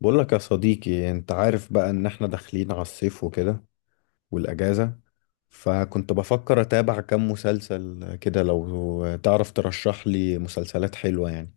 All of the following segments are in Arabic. بقولك يا صديقي، انت عارف بقى ان احنا داخلين على الصيف وكده والاجازة. فكنت بفكر اتابع كام مسلسل كده، لو تعرف ترشح لي مسلسلات حلوة يعني.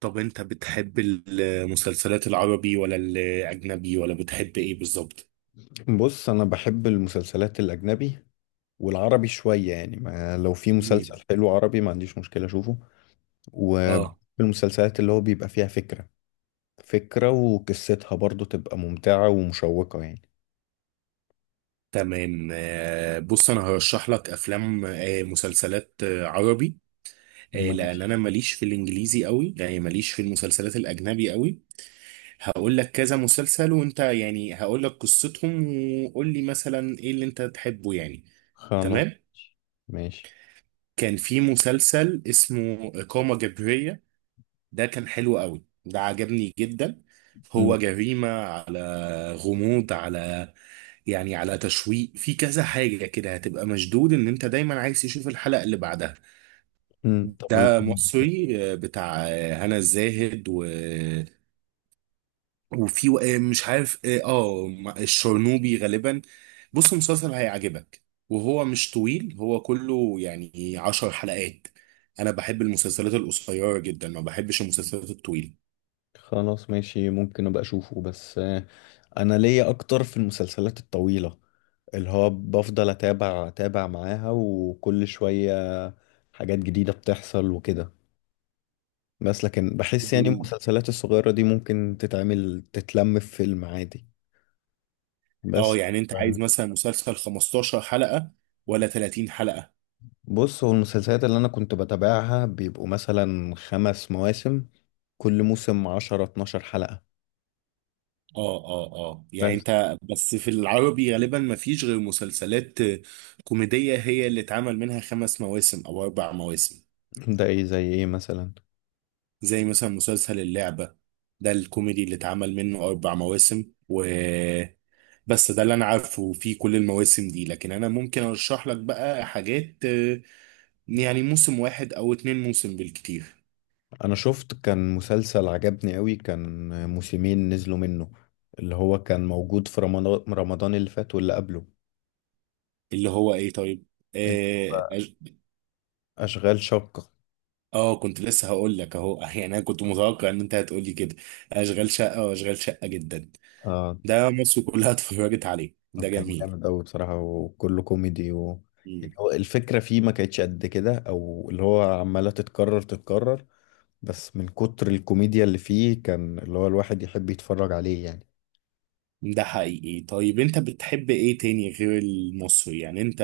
طب انت بتحب المسلسلات العربي ولا الاجنبي ولا بتحب ايه بالظبط؟ بص انا بحب المسلسلات الاجنبي والعربي شوية يعني، ما لو في مسلسل مم. حلو عربي ما عنديش مشكلة اشوفه. وبحب اه. المسلسلات اللي هو بيبقى فيها فكرة فكرة وقصتها برضو تبقى ممتعة ومشوقة يعني. تمام. آه، بص انا هرشح لك افلام مسلسلات عربي، لان ماشي. انا ماليش في الانجليزي قوي، يعني ماليش في المسلسلات الاجنبي قوي. هقول لك كذا مسلسل وانت يعني هقول لك قصتهم، وقول لي مثلا ايه اللي انت تحبه يعني. خلاص تمام. ماشي كان في مسلسل اسمه إقامة جبرية، ده كان حلو قوي، ده عجبني جدا. مم. هو جريمة على غموض على يعني على تشويق، في كذا حاجة كده هتبقى مشدود ان انت دايما عايز تشوف الحلقة اللي بعدها. مم. طب ده مصري، بتاع هنا الزاهد و... وفي مش عارف الشرنوبي غالبا. بص مسلسل هيعجبك، وهو مش طويل، هو كله يعني 10 حلقات. انا بحب المسلسلات القصيرة جدا، ما بحبش المسلسلات الطويلة. خلاص ماشي، ممكن ابقى اشوفه بس. انا ليا اكتر في المسلسلات الطويلة، اللي هو بفضل اتابع اتابع معاها وكل شوية حاجات جديدة بتحصل وكده. بس لكن بحس يعني المسلسلات الصغيرة دي ممكن تتعمل، تتلم في فيلم عادي اه بس. يعني انت آه، عايز مثلا مسلسل 15 حلقة ولا 30 حلقة؟ بص هو المسلسلات اللي انا كنت بتابعها بيبقوا مثلا 5 مواسم، كل موسم 10-12 حلقة. اه اه اه، يعني بس انت بس في العربي غالبا ما فيش غير مسلسلات كوميدية هي اللي اتعمل منها خمس مواسم او اربع مواسم. ده ايه؟ زي ايه مثلا؟ زي مثلا مسلسل اللعبة، ده الكوميدي اللي اتعمل منه اربع مواسم و... بس ده اللي انا عارفه في كل المواسم دي، لكن انا ممكن ارشح لك بقى حاجات، يعني موسم واحد او اتنين موسم بالكتير. انا شفت كان مسلسل عجبني قوي، كان موسمين نزلوا منه، اللي هو كان موجود في رمضان اللي فات واللي قبله. اللي هو ايه طيب؟ اللي آه هو اشغال شقة. اه كنت لسه هقول لك اهو يعني انا كنت متوقع ان انت هتقول لي كده: اشغال شقه، واشغال شقه جدا. اه. ده مصر كلها اتفرجت عليه، ده كان جميل. جامد قوي بصراحة، وكله كوميدي و... يعني مم. هو الفكرة فيه ما كانتش قد كده، او اللي هو عمالة تتكرر تتكرر. بس من كتر الكوميديا اللي فيه كان اللي هو الواحد يحب يتفرج عليه يعني. ده حقيقي. طيب انت بتحب ايه تاني غير المصري يعني؟ انت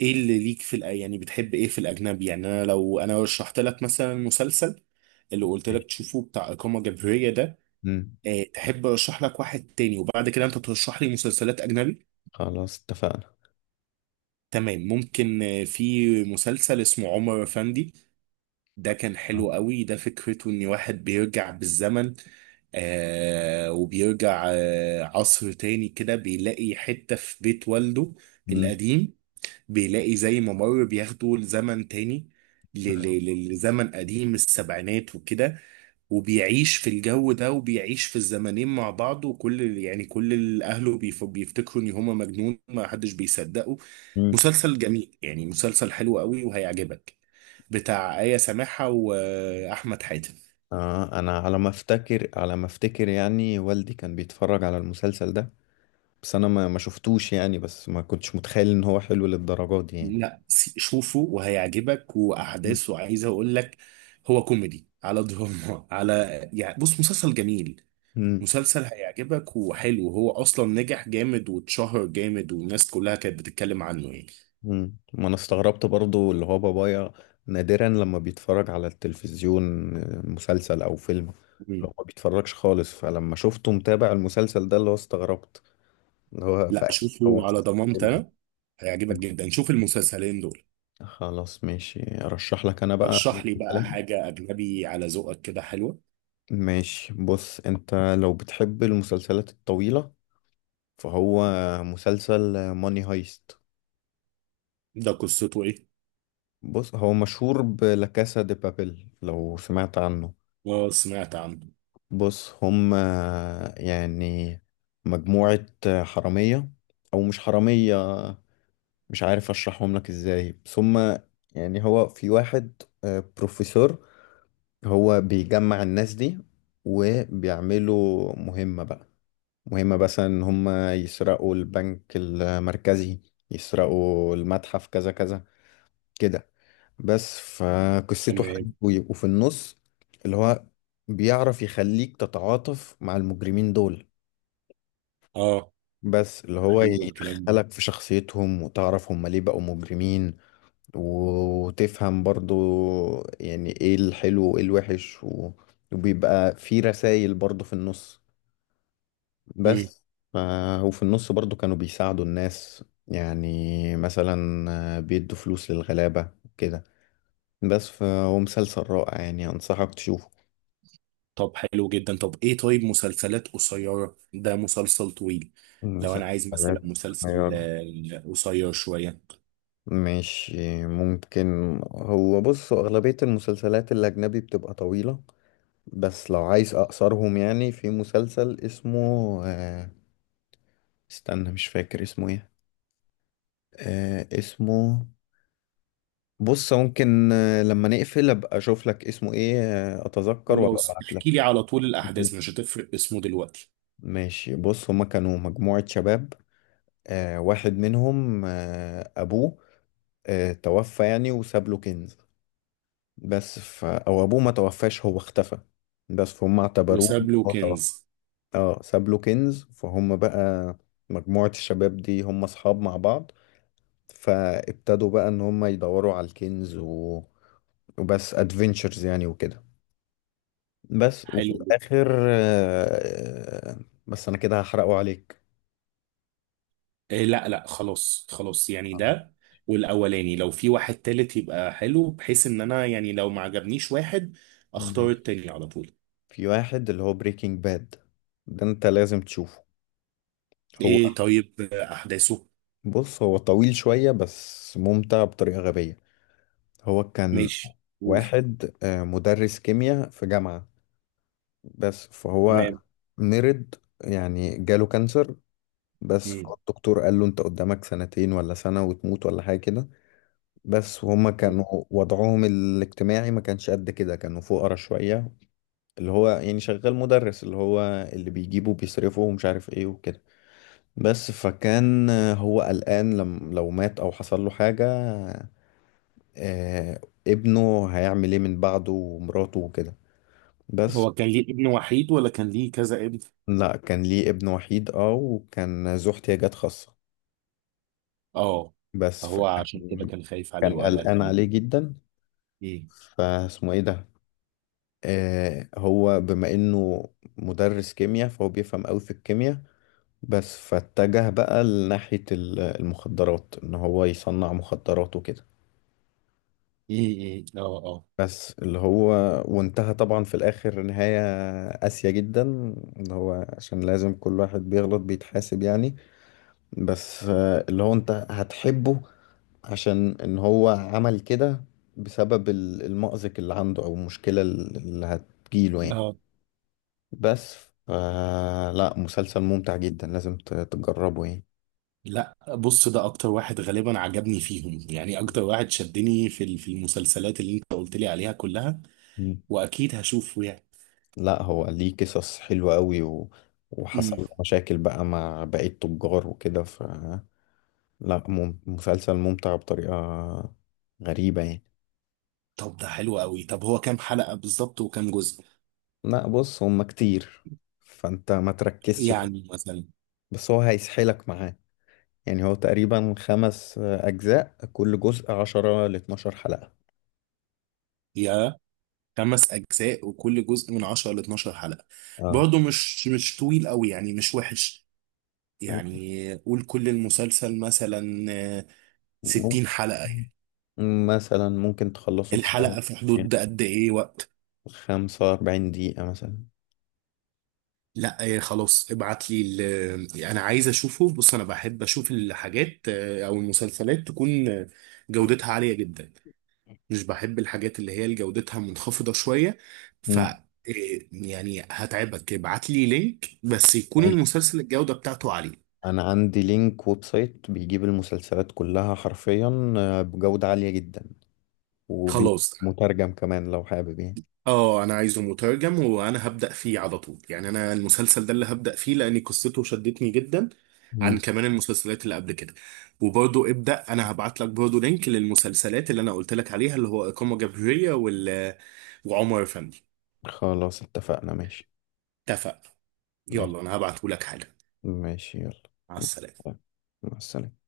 ايه اللي ليك في يعني بتحب ايه في الاجنبي يعني؟ انا لو انا رشحت لك مثلا مسلسل اللي قلت لك ماشي. تشوفه بتاع اقامه جبريه ده، مم. اه، تحب ارشح لك واحد تاني وبعد كده انت ترشح لي مسلسلات اجنبي؟ خلاص اتفقنا. تمام. ممكن في مسلسل اسمه عمر افندي، ده كان آه. حلو قوي، ده فكرته ان واحد بيرجع بالزمن وبيرجع عصر تاني كده، بيلاقي حتة في بيت والده مم. القديم، بيلاقي زي ممر بياخده لزمن تاني، لزمن قديم السبعينات وكده، وبيعيش في الجو ده، وبيعيش في الزمنين مع بعض، وكل يعني كل اهله بيفتكروا ان هما مجنون، ما حدش بيصدقه. مم. مسلسل جميل يعني، مسلسل حلو قوي وهيعجبك، بتاع آية سماحة وأحمد حاتم. آه، انا على ما افتكر على ما افتكر يعني والدي كان بيتفرج على المسلسل ده. بس انا ما شفتوش يعني، بس ما كنتش متخيل ان هو حلو للدرجات دي يعني. لا، شوفه وهيعجبك، مم. وأحداثه عايز أقول لك هو كوميدي على دراما على يعني، بص مسلسل جميل، مم. مسلسل هيعجبك وحلو، هو أصلا نجح جامد واتشهر جامد والناس كلها كانت بتتكلم عنه يعني. مم. ما انا استغربت برضو اللي هو بابايا نادرا لما بيتفرج على التلفزيون مسلسل او فيلم. مم. لو ما بيتفرجش خالص. فلما شفته متابع المسلسل ده اللي هو استغربت، اللي هو لا، فاكر هو شوفه على مسلسل ضمانتي حلو. أنا، هيعجبك مم. جدا، شوف المسلسلين دول. خلاص ماشي، ارشح لك انا بقى. رشح لي بقى مسلسلات. حاجة أجنبي على ذوقك كده حلوة. ماشي. بص انت، لو بتحب المسلسلات الطويلة، فهو مسلسل ماني هايست. ده قصته إيه؟ بص هو مشهور بلا كاسا دي بابيل، لو سمعت عنه. اه سمعت عنه. بص هم، يعني مجموعة حرامية، او مش حرامية، مش عارف اشرحهم لك ازاي. بس هم يعني هو في واحد بروفيسور. هو بيجمع الناس دي، وبيعملوا مهمة بقى. مهم مثلا ان هم يسرقوا البنك المركزي، يسرقوا المتحف، كذا كذا كده. بس فقصته حلوة، تمام. ويبقوا في النص اللي هو بيعرف يخليك تتعاطف مع المجرمين دول. اه بس اللي هو حلو الكلام ده. يدخلك في شخصيتهم، وتعرف هم ليه بقوا مجرمين. وتفهم برضو يعني ايه الحلو وايه الوحش وبيبقى في رسائل برضو في النص امم. بس ف... وفي النص برضو كانوا بيساعدوا الناس يعني، مثلا بيدوا فلوس للغلابة كده. بس فهو مسلسل رائع يعني، أنصحك تشوفه. طب حلو جدا. طب ايه؟ طيب مسلسلات قصيرة؟ ده مسلسل طويل، لو انا عايز مسلسلات مثلا مسلسل قصيرة، قصير شوية. مش ممكن. هو بص، أغلبية المسلسلات الأجنبي بتبقى طويلة. بس لو عايز أقصرهم، يعني في مسلسل اسمه آه، استنى، مش فاكر اسمه ايه. اسمه، بص ممكن لما نقفل ابقى اشوف لك اسمه ايه، اتذكر وابقى خلاص، ابعت لك. احكي لي على طول الاحداث، مش هتفرق اسمه دلوقتي. ماشي. بص هما كانوا مجموعة شباب، واحد منهم ابوه توفى يعني، وساب له كنز. بس او ابوه ما توفاش، هو اختفى. بس فهم اعتبروه وساب له هو كنز؟ توفى. اه ساب له كنز. فهم بقى مجموعة الشباب دي هم اصحاب مع بعض، فابتدوا بقى ان هم يدوروا على الكنز و... وبس ادفنتشرز يعني وكده. بس وفي حلو جدا. الآخر بس أنا كده هحرقه عليك. إيه؟ لا لا، خلاص خلاص، يعني آه. ده، والاولاني لو في واحد تالت يبقى حلو، بحيث ان انا يعني لو ما عجبنيش واحد اختار ماشي. التاني على طول. في واحد اللي هو بريكنج باد، ده أنت لازم تشوفه. هو، ايه طيب؟ احداثه؟ بص هو طويل شوية بس ممتع بطريقة غبية. هو كان ماشي، قول. واحد مدرس كيمياء في جامعة. بس فهو تمام. مرض، يعني جاله كانسر. بس مم. فالدكتور قال له أنت قدامك سنتين ولا سنة وتموت ولا حاجة كده. بس وهم كانوا، مم. وضعهم الاجتماعي ما كانش قد كده، كانوا فقراء شوية. اللي هو يعني شغال مدرس، اللي هو اللي بيجيبه وبيصرفه ومش عارف ايه وكده. بس فكان هو قلقان لم لو مات او حصل له حاجة، آه، ابنه هيعمل ايه من بعده ومراته وكده. بس. هو كان ليه ابن وحيد ولا كان ليه كذا ابن؟ لا كان ليه ابن وحيد، اه، وكان ذو احتياجات خاصة. اه. بس هو عشان كده فكان كان خايف عليه كان وقلقان قلقان عليه. عليه جدا. مم. فاسمه ايه ده؟ هو بما انه مدرس كيمياء، فهو بيفهم قوي في الكيمياء. بس فاتجه بقى لناحية المخدرات، ان هو يصنع مخدرات وكده. مم. مم. اه اه بس اللي هو، وانتهى طبعا في الاخر نهاية قاسية جدا، اللي هو عشان لازم كل واحد بيغلط بيتحاسب يعني. بس اللي هو انت هتحبه عشان ان هو عمل كده بسبب المأزق اللي عنده او المشكلة اللي هتجيله يعني. اه. بس ف- لا، مسلسل ممتع جدا، لازم تجربه يعني. لا، بص ده اكتر واحد غالبا عجبني فيهم يعني، اكتر واحد شدني في المسلسلات اللي انت قلت لي عليها كلها، مم. واكيد هشوفه يعني. لا هو ليه قصص حلوة قوي و... وحصل مم. له مشاكل بقى مع بقية التجار وكده ف... لا مسلسل ممتع بطريقة غريبة يعني. طب ده حلو قوي. طب هو كام حلقة بالظبط وكام جزء؟ لا بص، هما كتير، فانت ما تركزش كده، يعني بس هو هيسحلك معاه. يعني هو تقريبا 5 أجزاء، كل جزء 10-12 حلقة. مثلا خمس أجزاء وكل جزء من 10 ل 12 حلقة. اه. برضه مش طويل قوي يعني، مش وحش، يعني قول كل المسلسل مثلا مم. 60 حلقة يعني. مثلا ممكن تخلصه في شهر. الحلقة في حدود قد إيه وقت؟ 45 دقيقة مثلا. لا خلاص، ابعت لي أنا عايز أشوفه. بص أنا بحب أشوف الحاجات أو المسلسلات تكون جودتها عالية جدا، مش بحب الحاجات اللي هي جودتها منخفضة شوية. ف مم. آه، يعني هتعبك، ابعت لي لينك بس يكون ماشي. المسلسل الجودة بتاعته عالية. أنا عندي لينك ويب سايت بيجيب المسلسلات كلها حرفيا بجودة عالية جدا، خلاص. ومترجم كمان لو حابب يعني. اه انا عايزه مترجم وانا هبدأ فيه على طول، يعني انا المسلسل ده اللي هبدأ فيه لان قصته شدتني جدا عن مم. كمان المسلسلات اللي قبل كده. وبرضو ابدأ، انا هبعت لك برضو لينك للمسلسلات اللي انا قلت لك عليها، اللي هو إقامة جبرية وعمر فندي. خلاص اتفقنا. ماشي، اتفق. ماشي، يلا انا هبعته لك حالا. ماشي، يلا. مع السلامة. مع السلامة.